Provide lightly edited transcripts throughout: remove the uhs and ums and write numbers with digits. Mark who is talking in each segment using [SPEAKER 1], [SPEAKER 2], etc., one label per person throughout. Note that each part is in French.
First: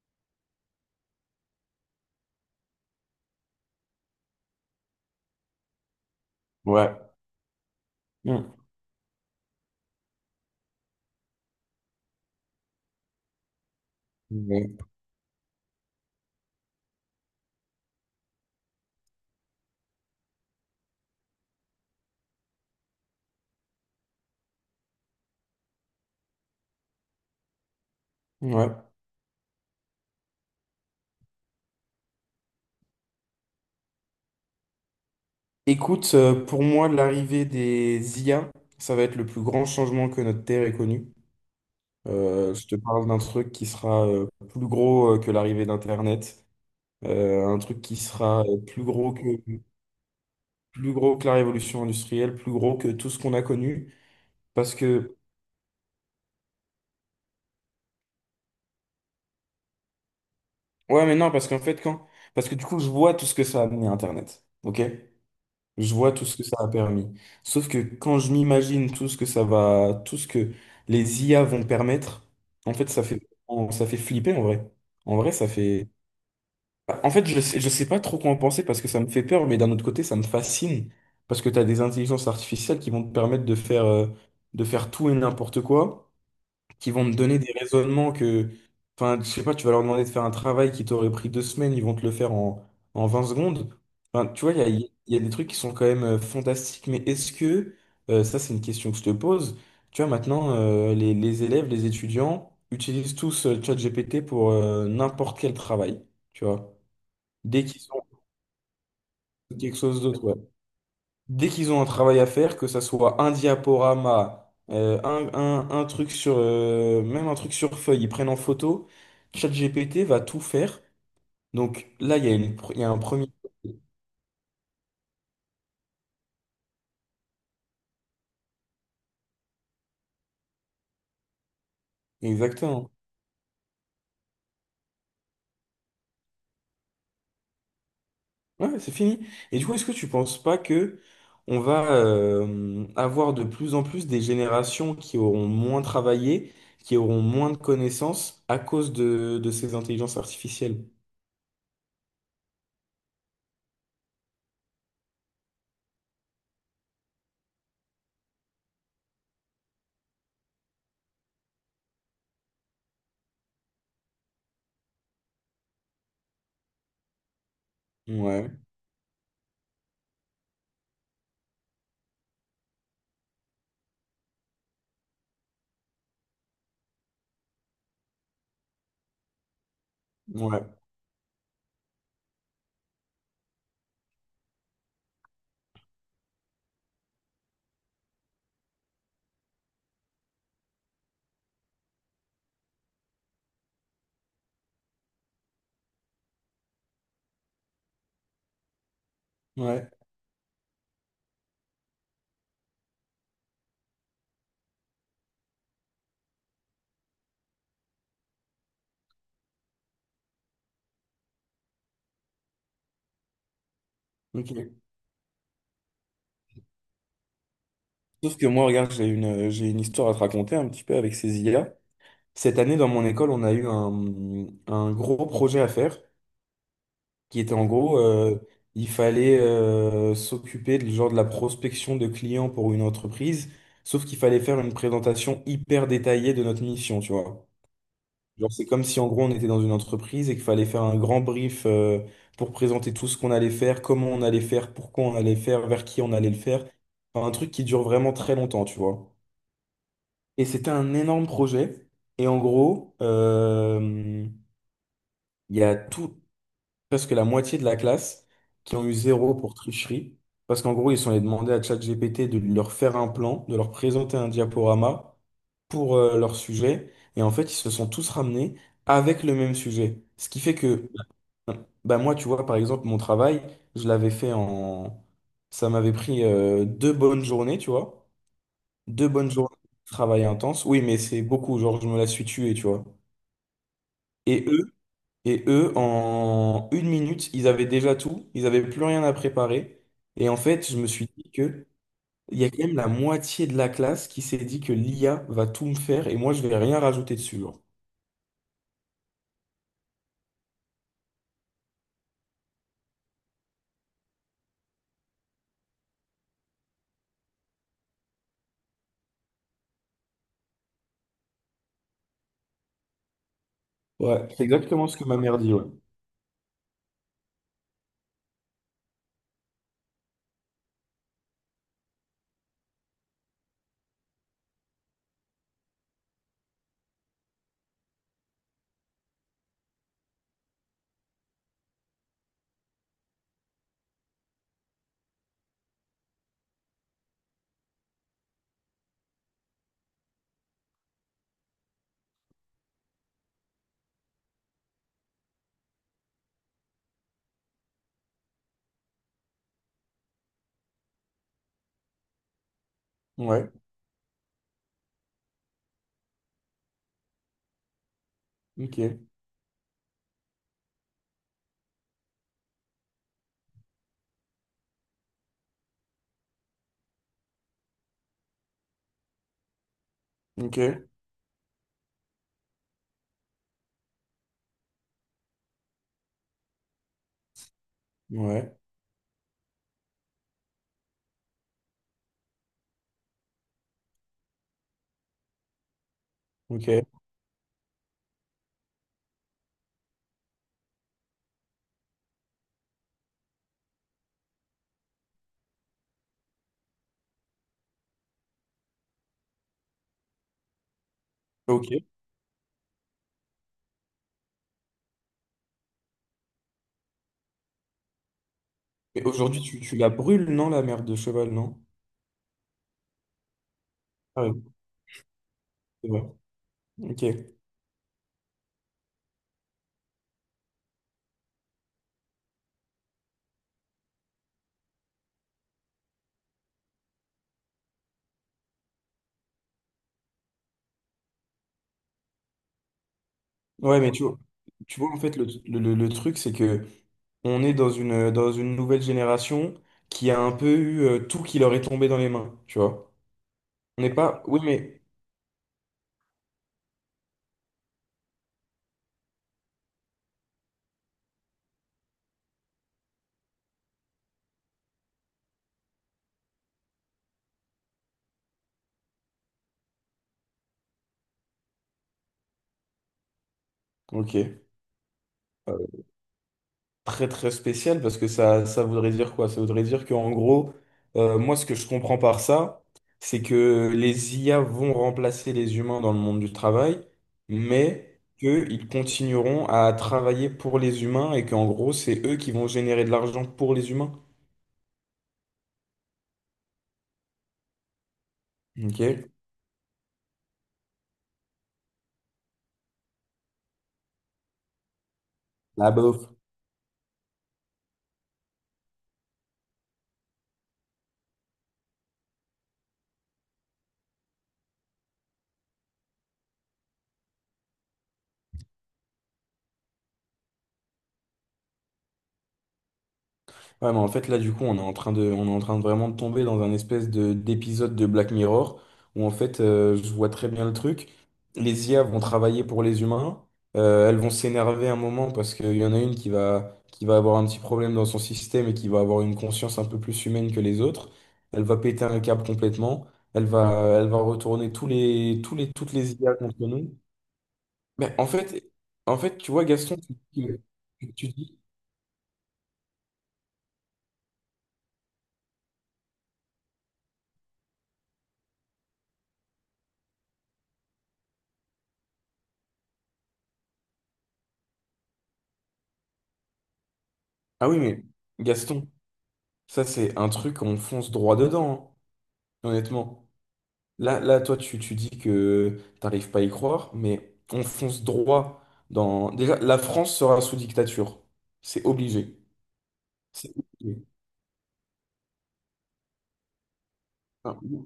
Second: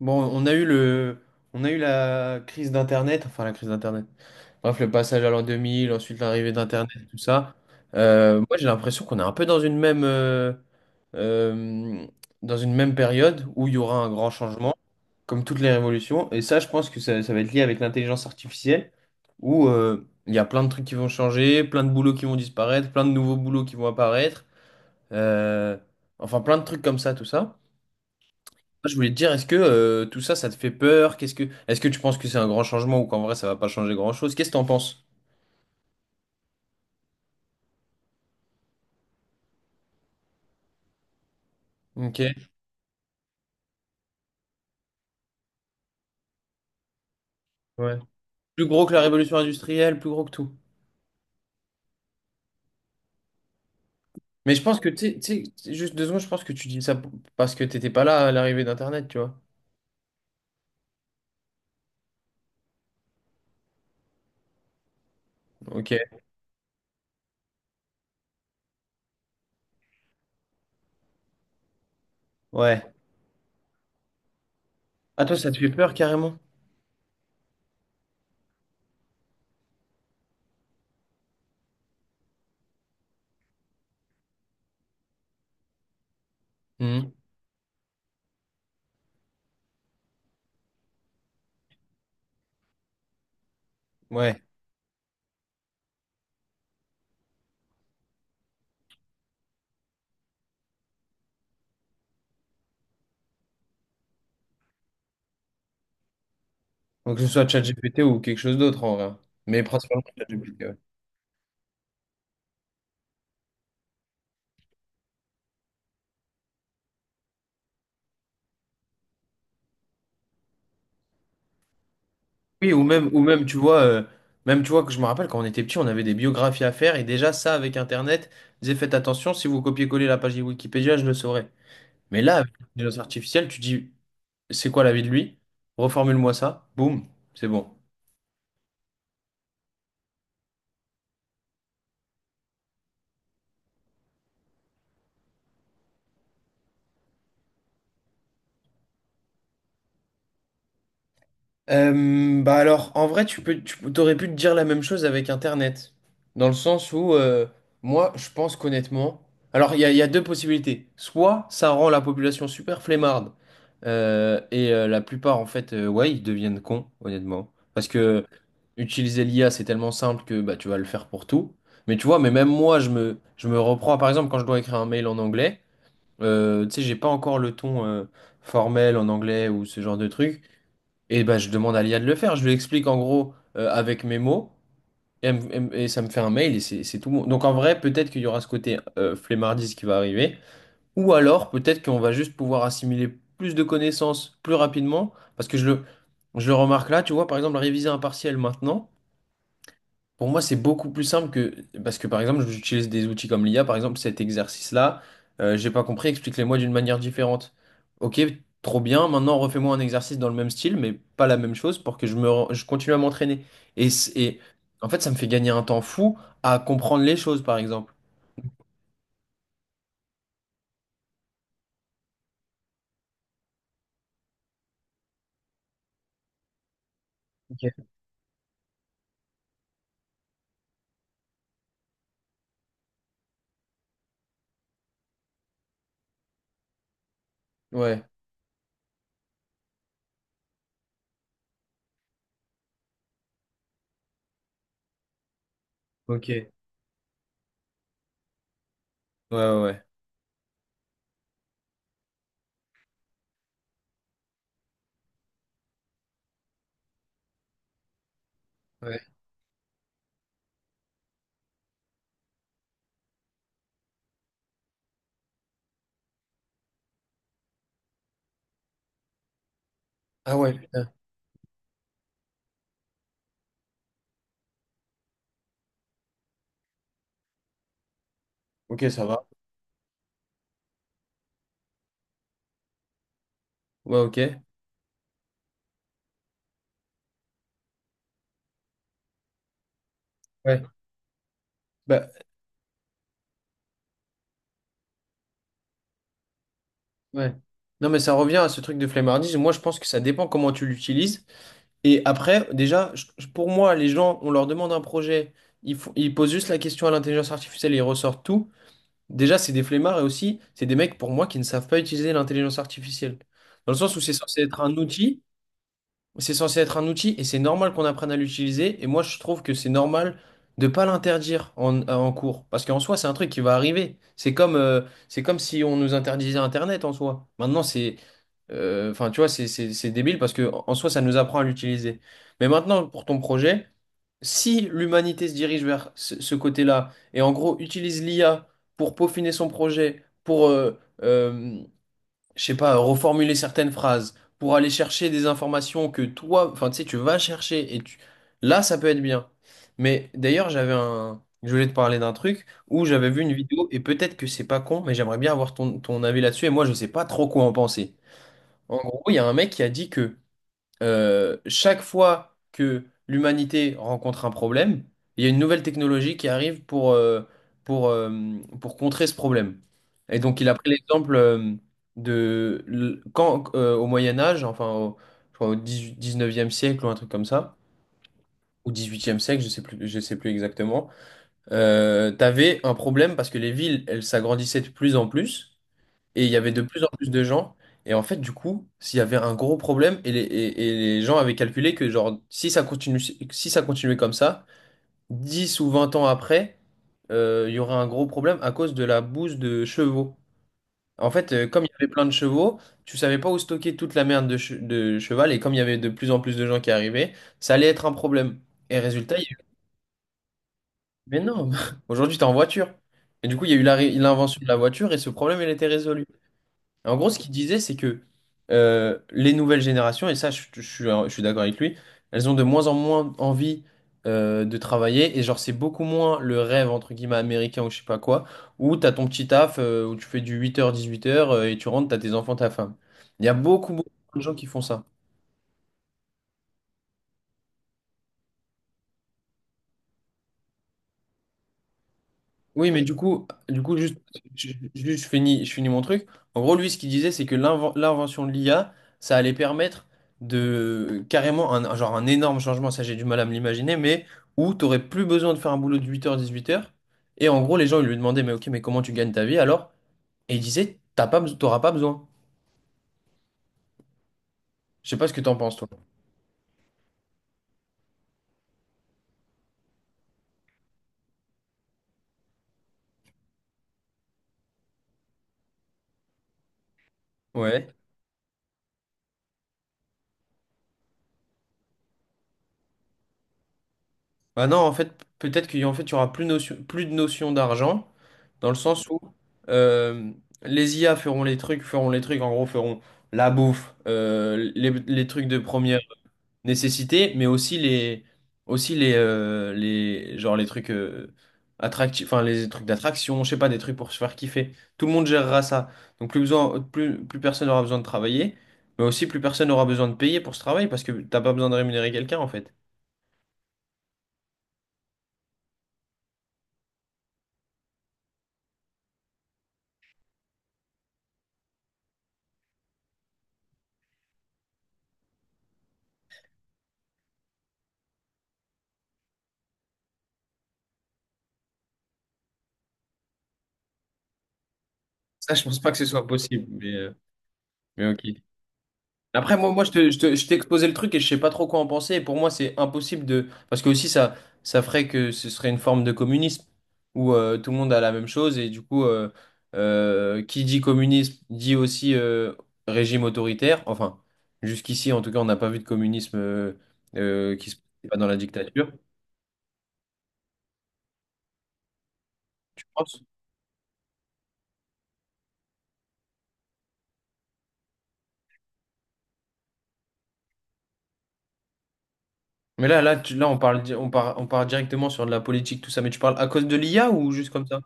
[SPEAKER 1] Bon, on a eu la crise d'Internet, enfin la crise d'Internet. Bref, le passage à l'an 2000, ensuite l'arrivée d'Internet,
[SPEAKER 2] Ouais.
[SPEAKER 1] tout ça.
[SPEAKER 2] Mm.
[SPEAKER 1] Moi, j'ai l'impression qu'on est un peu euh, dans une même période où il y aura un grand changement,
[SPEAKER 2] Ouais.
[SPEAKER 1] comme toutes les révolutions. Et ça, je pense que ça va être lié avec l'intelligence artificielle, où il y a plein de trucs qui vont changer, plein de boulots qui vont disparaître, plein de nouveaux boulots qui vont apparaître. Euh, enfin, plein de trucs comme ça, tout ça.
[SPEAKER 2] Ouais.
[SPEAKER 1] Je voulais te dire, est-ce que tout ça, ça te fait peur? Est-ce que tu penses que c'est un grand changement ou qu'en vrai, ça va pas changer grand-chose? Qu'est-ce que t'en penses?
[SPEAKER 2] Écoute, pour moi, l'arrivée des IA, ça va être le plus grand changement que notre Terre ait connu.
[SPEAKER 1] Ok.
[SPEAKER 2] Je te parle d'un truc qui sera plus gros que l'arrivée d'Internet, un truc qui
[SPEAKER 1] Ouais.
[SPEAKER 2] sera
[SPEAKER 1] Plus gros que la révolution industrielle, plus gros que tout.
[SPEAKER 2] plus gros que la révolution industrielle, plus gros que tout ce qu'on a connu.
[SPEAKER 1] Mais je
[SPEAKER 2] Parce
[SPEAKER 1] pense que,
[SPEAKER 2] que,
[SPEAKER 1] tu sais, juste 2 secondes, je pense que tu dis ça parce que t'étais pas là à l'arrivée d'Internet, tu vois.
[SPEAKER 2] ouais, mais non, parce qu'en fait, quand, Parce que du coup, je vois tout ce que ça a amené Internet. OK? Je
[SPEAKER 1] Ok.
[SPEAKER 2] vois tout ce que ça a permis. Sauf que quand je m'imagine tout ce que ça va, tout ce que les IA vont permettre, en
[SPEAKER 1] Ouais.
[SPEAKER 2] fait, ça fait, ça fait flipper en vrai. En
[SPEAKER 1] Ah,
[SPEAKER 2] vrai,
[SPEAKER 1] toi,
[SPEAKER 2] ça
[SPEAKER 1] ça te fait
[SPEAKER 2] fait.
[SPEAKER 1] peur carrément?
[SPEAKER 2] En fait, je sais pas trop quoi en penser parce que ça me fait peur, mais d'un autre côté, ça me fascine parce que tu as des intelligences artificielles qui vont te permettre de faire tout et n'importe quoi qui vont
[SPEAKER 1] Mhm.
[SPEAKER 2] me donner des raisonnements que, enfin, je sais pas, tu vas leur demander de faire un travail qui t'aurait pris deux semaines, ils vont te le faire en, en 20 secondes. Enfin,
[SPEAKER 1] Ouais.
[SPEAKER 2] tu vois, il y a des trucs qui sont quand même fantastiques, mais ça c'est une question que je te pose, tu vois, maintenant, les élèves, les étudiants utilisent tous ChatGPT pour n'importe quel travail, tu vois,
[SPEAKER 1] Donc, que ce soit
[SPEAKER 2] dès qu'ils
[SPEAKER 1] ChatGPT
[SPEAKER 2] ont
[SPEAKER 1] ou quelque chose d'autre en vrai. Mais
[SPEAKER 2] quelque chose
[SPEAKER 1] principalement
[SPEAKER 2] d'autre. Ouais,
[SPEAKER 1] ChatGPT.
[SPEAKER 2] dès qu'ils ont un travail à faire, que ça soit un diaporama, un truc sur, même un truc sur feuille, ils prennent en photo, ChatGPT va tout faire. Donc là, il y a une,
[SPEAKER 1] Oui,
[SPEAKER 2] il
[SPEAKER 1] ou
[SPEAKER 2] y a un
[SPEAKER 1] même, ou
[SPEAKER 2] premier.
[SPEAKER 1] même, tu vois, même, tu vois, que je me rappelle quand on était petit, on avait des biographies à faire, et déjà, ça, avec Internet, disait, faites attention, si vous copiez-collez la page de Wikipédia, je le saurais. Mais là, avec
[SPEAKER 2] Exactement.
[SPEAKER 1] l'intelligence artificielle, tu dis, c'est quoi la vie de lui? Reformule-moi ça, boum, c'est bon.
[SPEAKER 2] Ouais, c'est fini. Et du coup, est-ce que tu penses pas que on va avoir de plus en plus des générations qui auront moins travaillé, qui auront moins de connaissances à cause de ces intelligences artificielles?
[SPEAKER 1] Bah alors, en vrai, tu t'aurais pu te dire la même chose avec Internet. Dans le sens où, moi, je pense qu'honnêtement, alors il y a deux possibilités. Soit ça rend la population super flemmarde, et la plupart, en fait, ouais, ils deviennent cons, honnêtement. Parce que
[SPEAKER 2] Ouais,
[SPEAKER 1] utiliser l'IA, c'est tellement simple que bah, tu vas le faire pour tout. Mais tu vois, mais même moi, je me reprends, par exemple, quand je dois écrire un mail en anglais. Tu sais, j'ai pas encore le ton formel en anglais ou ce genre de truc.
[SPEAKER 2] ouais,
[SPEAKER 1] Et bah, je demande à l'IA de le faire. Je lui explique en gros avec mes mots. Et, et ça me fait un mail et c'est tout bon. Donc en vrai, peut-être qu'il y aura ce côté flemmardise qui va arriver. Ou alors, peut-être qu'on va juste pouvoir assimiler plus de connaissances plus rapidement. Parce que je le remarque là, tu vois, par exemple, réviser un partiel maintenant.
[SPEAKER 2] ouais.
[SPEAKER 1] Pour moi, c'est beaucoup plus simple que... Parce que, par exemple, j'utilise des outils comme l'IA. Par exemple, cet exercice-là, j'ai pas compris, explique-le-moi d'une manière différente. Ok, trop bien. Maintenant, refais-moi un exercice dans le même style, mais pas la même chose pour que je continue à m'entraîner. Et
[SPEAKER 2] Ok.
[SPEAKER 1] en fait, ça me fait gagner un temps fou à comprendre les choses, par exemple.
[SPEAKER 2] Sauf que moi, regarde, j'ai une histoire à te raconter un petit peu avec ces IA. Cette année, dans mon école, on a eu un gros projet à faire qui était en
[SPEAKER 1] Ok.
[SPEAKER 2] gros, il fallait s'occuper de, genre, de la prospection de clients pour une entreprise, sauf qu'il fallait faire une présentation hyper détaillée de notre mission, tu vois.
[SPEAKER 1] Ouais,
[SPEAKER 2] Genre, c'est comme si en gros, on était dans une entreprise et qu'il fallait faire un grand brief pour présenter tout ce qu'on allait faire, comment on allait faire, pourquoi on allait faire, vers qui on
[SPEAKER 1] ok.
[SPEAKER 2] allait le
[SPEAKER 1] Ouais,
[SPEAKER 2] faire. Enfin, un truc qui dure vraiment très longtemps, tu vois.
[SPEAKER 1] ouais. Ouais.
[SPEAKER 2] Et c'était un énorme projet. Et en gros, il y a tout, presque la moitié de la classe qui ont eu
[SPEAKER 1] Ouais.
[SPEAKER 2] zéro pour tricherie. Parce qu'en gros, ils sont allés demander à ChatGPT de leur faire un plan, de leur présenter un diaporama pour leur sujet. Et en fait, ils se sont tous ramenés avec le même sujet. Ce
[SPEAKER 1] Ah
[SPEAKER 2] qui
[SPEAKER 1] ouais,
[SPEAKER 2] fait que,
[SPEAKER 1] putain.
[SPEAKER 2] bah, moi, tu vois, par exemple, mon travail, je l'avais fait en... Ça m'avait pris deux bonnes journées, tu vois.
[SPEAKER 1] Ok, ça
[SPEAKER 2] Deux
[SPEAKER 1] va.
[SPEAKER 2] bonnes journées de travail intense. Oui, mais c'est beaucoup. Genre, je me la suis tué, tu vois.
[SPEAKER 1] Ouais, ok.
[SPEAKER 2] Et eux, et eux, en une minute, ils avaient déjà tout. Ils n'avaient plus rien à préparer. Et en
[SPEAKER 1] Ouais.
[SPEAKER 2] fait, je me suis dit que
[SPEAKER 1] Bah,
[SPEAKER 2] il y a quand même la moitié de la classe qui s'est dit que l'IA va tout me faire et moi, je vais rien rajouter
[SPEAKER 1] ouais.
[SPEAKER 2] dessus, genre.
[SPEAKER 1] Non, mais ça revient à ce truc de flemmardise. Moi, je pense que ça dépend comment tu l'utilises. Et après, déjà, pour moi, les gens, on leur demande un projet, ils posent juste la question à l'intelligence artificielle et ils ressortent tout. Déjà, c'est des flemmards et aussi, c'est des mecs, pour moi, qui ne savent pas utiliser l'intelligence artificielle. Dans le sens où
[SPEAKER 2] Ouais, c'est exactement ce que ma mère dit, ouais.
[SPEAKER 1] c'est censé être un outil et c'est normal qu'on apprenne à l'utiliser. Et moi, je trouve que c'est normal de pas l'interdire en cours. Parce qu'en soi, c'est un truc qui va arriver. C'est comme si on nous interdisait Internet en soi. Maintenant, c'est, enfin, tu vois, c'est débile parce que en soi, ça nous apprend à l'utiliser. Mais maintenant, pour ton projet, si l'humanité se dirige vers ce côté-là et en gros utilise l'IA pour peaufiner son projet, pour je sais pas, reformuler certaines phrases pour aller chercher des informations que toi, enfin, tu sais, tu vas chercher et tu... là, ça peut être bien. Mais d'ailleurs, j'avais un... Je voulais te parler d'un truc où j'avais vu une
[SPEAKER 2] Ouais,
[SPEAKER 1] vidéo et peut-être que c'est pas con, mais j'aimerais bien avoir ton avis là-dessus et moi, je sais pas trop quoi en penser.
[SPEAKER 2] ok,
[SPEAKER 1] En gros, il y a un mec qui a dit que chaque fois que l'humanité rencontre un problème, il y a une nouvelle technologie qui arrive pour, euh, pour contrer ce problème. Et donc, il a
[SPEAKER 2] ok,
[SPEAKER 1] pris l'exemple de quand au Moyen Âge, enfin au, je crois au 18 19e siècle ou un truc comme ça,
[SPEAKER 2] ouais,
[SPEAKER 1] ou dix-huitième siècle, je sais plus exactement, tu avais un problème parce que les villes, elles s'agrandissaient de plus en plus. Et il y avait de plus
[SPEAKER 2] ok,
[SPEAKER 1] en plus de gens. Et en fait, du coup, s'il y avait un gros problème, et les gens avaient calculé que genre, si ça continue, si ça continuait comme ça, 10 ou 20 ans après, il y aurait un gros problème à cause de la bouse de chevaux. En fait, comme il y
[SPEAKER 2] ok.
[SPEAKER 1] avait plein de chevaux, tu savais pas où stocker toute la merde de cheval, et comme il y avait de plus en plus de gens qui arrivaient, ça allait être un problème. Et
[SPEAKER 2] Et
[SPEAKER 1] résultat, il y a eu...
[SPEAKER 2] aujourd'hui, tu la brûles, non, la merde de
[SPEAKER 1] Mais
[SPEAKER 2] cheval,
[SPEAKER 1] non,
[SPEAKER 2] non?
[SPEAKER 1] aujourd'hui, t'es en voiture. Et du coup, il y a eu
[SPEAKER 2] Ah
[SPEAKER 1] l'invention
[SPEAKER 2] oui,
[SPEAKER 1] de la voiture, et ce problème, il était
[SPEAKER 2] c'est vrai.
[SPEAKER 1] résolu. En
[SPEAKER 2] Ok.
[SPEAKER 1] gros, ce qu'il disait, c'est que les nouvelles générations, et ça, je suis d'accord avec lui, elles ont de moins en moins envie de travailler. Et genre, c'est beaucoup moins le rêve, entre guillemets, américain ou je sais pas quoi, où t'as ton petit taf, où tu fais du 8h-18h et tu rentres, t'as tes enfants, ta femme. Il y a beaucoup,
[SPEAKER 2] Ouais,
[SPEAKER 1] beaucoup
[SPEAKER 2] mais
[SPEAKER 1] de gens qui font
[SPEAKER 2] tu
[SPEAKER 1] ça.
[SPEAKER 2] vois en fait, le truc, c'est que on est dans une nouvelle génération qui a un peu eu tout qui leur est tombé dans les mains, tu
[SPEAKER 1] Oui, mais
[SPEAKER 2] vois.
[SPEAKER 1] du coup,
[SPEAKER 2] On n'est
[SPEAKER 1] juste,
[SPEAKER 2] pas. Oui, mais.
[SPEAKER 1] je finis mon truc. En gros, lui, ce qu'il disait, c'est que l'invention de l'IA, ça allait permettre de carrément genre un énorme changement, ça j'ai du mal à me l'imaginer, mais où tu n'aurais plus besoin de faire un boulot de 8h, 18h. Et en gros, les gens, ils lui demandaient, mais ok, mais comment tu gagnes ta vie alors? Et il disait, t'auras pas besoin.
[SPEAKER 2] Ok.
[SPEAKER 1] Je sais pas ce que t'en penses,
[SPEAKER 2] Euh,
[SPEAKER 1] toi.
[SPEAKER 2] très, très spécial parce que ça voudrait dire quoi? Ça voudrait dire qu'en gros, moi, ce que je comprends par ça, c'est que les IA vont remplacer les humains dans le monde du travail,
[SPEAKER 1] Ouais.
[SPEAKER 2] mais qu'ils continueront à travailler pour les humains et qu'en gros, c'est eux qui vont générer de l'argent pour les humains.
[SPEAKER 1] Bah non, en fait, peut-être qu'il y en fait, il y aura plus de notion d'argent, dans le sens où
[SPEAKER 2] Ok.
[SPEAKER 1] euh, les IA feront les trucs, en gros, feront la bouffe, les trucs de
[SPEAKER 2] La
[SPEAKER 1] première
[SPEAKER 2] bof.
[SPEAKER 1] nécessité, mais aussi genre les trucs attractifs, enfin les trucs d'attraction, je sais pas, des trucs pour se faire kiffer. Tout le monde gérera ça. Donc plus besoin, plus, plus personne n'aura besoin de travailler, mais aussi plus personne n'aura besoin de payer pour ce travail, parce que t'as pas besoin de rémunérer quelqu'un, en fait.
[SPEAKER 2] Ouais, mais en fait, là, du coup, on est en train de vraiment de tomber dans un espèce de, d'épisode de Black Mirror où, en fait, je vois très bien le truc. Les IA vont travailler pour les humains. Elles vont s'énerver un moment parce qu'il y en a une qui va avoir un petit problème dans son système et qui va avoir une conscience un peu plus humaine que les autres. Elle va péter un câble complètement. Elle va retourner
[SPEAKER 1] Ça, je pense
[SPEAKER 2] toutes
[SPEAKER 1] pas que ce
[SPEAKER 2] les
[SPEAKER 1] soit
[SPEAKER 2] IA contre
[SPEAKER 1] possible, mais...
[SPEAKER 2] nous.
[SPEAKER 1] Mais
[SPEAKER 2] Mais
[SPEAKER 1] ok.
[SPEAKER 2] en fait, en fait, tu
[SPEAKER 1] Après,
[SPEAKER 2] vois,
[SPEAKER 1] moi, moi je
[SPEAKER 2] Gaston,
[SPEAKER 1] te, je te- je t'ai
[SPEAKER 2] tu,
[SPEAKER 1] exposé le truc et
[SPEAKER 2] tu
[SPEAKER 1] je sais pas
[SPEAKER 2] dis.
[SPEAKER 1] trop quoi en penser. Et pour moi, c'est impossible de. Parce que aussi, ça ferait que ce serait une forme de communisme où tout le monde a la même chose. Et du coup, qui dit communisme dit aussi régime autoritaire. Enfin, jusqu'ici, en tout cas, on n'a pas vu de communisme
[SPEAKER 2] Ah
[SPEAKER 1] qui se
[SPEAKER 2] oui, mais
[SPEAKER 1] passe pas dans la
[SPEAKER 2] Gaston.
[SPEAKER 1] dictature,
[SPEAKER 2] Ça, c'est un truc, on fonce droit dedans, hein,
[SPEAKER 1] je pense.
[SPEAKER 2] honnêtement. Là, là, toi, tu dis que t'arrives pas à y croire, mais on fonce droit dans... Déjà, la France sera sous dictature. C'est obligé.
[SPEAKER 1] Mais là
[SPEAKER 2] C'est
[SPEAKER 1] on parle,
[SPEAKER 2] obligé.
[SPEAKER 1] on part directement sur de la politique, tout ça. Mais tu parles à cause de l'IA ou juste
[SPEAKER 2] Enfin,
[SPEAKER 1] comme ça?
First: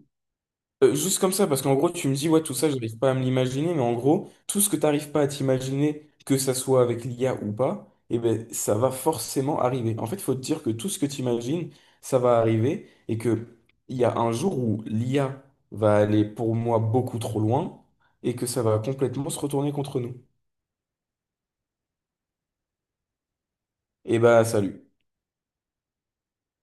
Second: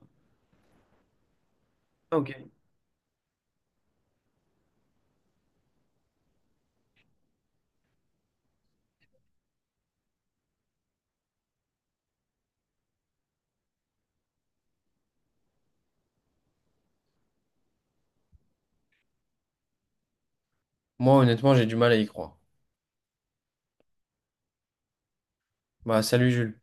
[SPEAKER 2] Juste comme ça, parce qu'en gros, tu me
[SPEAKER 1] Ah,
[SPEAKER 2] dis,
[SPEAKER 1] ok.
[SPEAKER 2] ouais, tout ça, j'arrive pas à me l'imaginer, mais en gros, tout ce que t'arrives pas à t'imaginer, que ça soit avec l'IA ou pas, eh ben, ça va forcément arriver. En fait, il faut te dire que tout ce que t'imagines, ça va arriver, et que il y a un jour où l'IA va aller pour moi beaucoup trop loin, et que ça va complètement se retourner contre nous.
[SPEAKER 1] Moi, honnêtement, j'ai du mal à y croire.
[SPEAKER 2] Et bah, salut.
[SPEAKER 1] Bah, salut, Jules.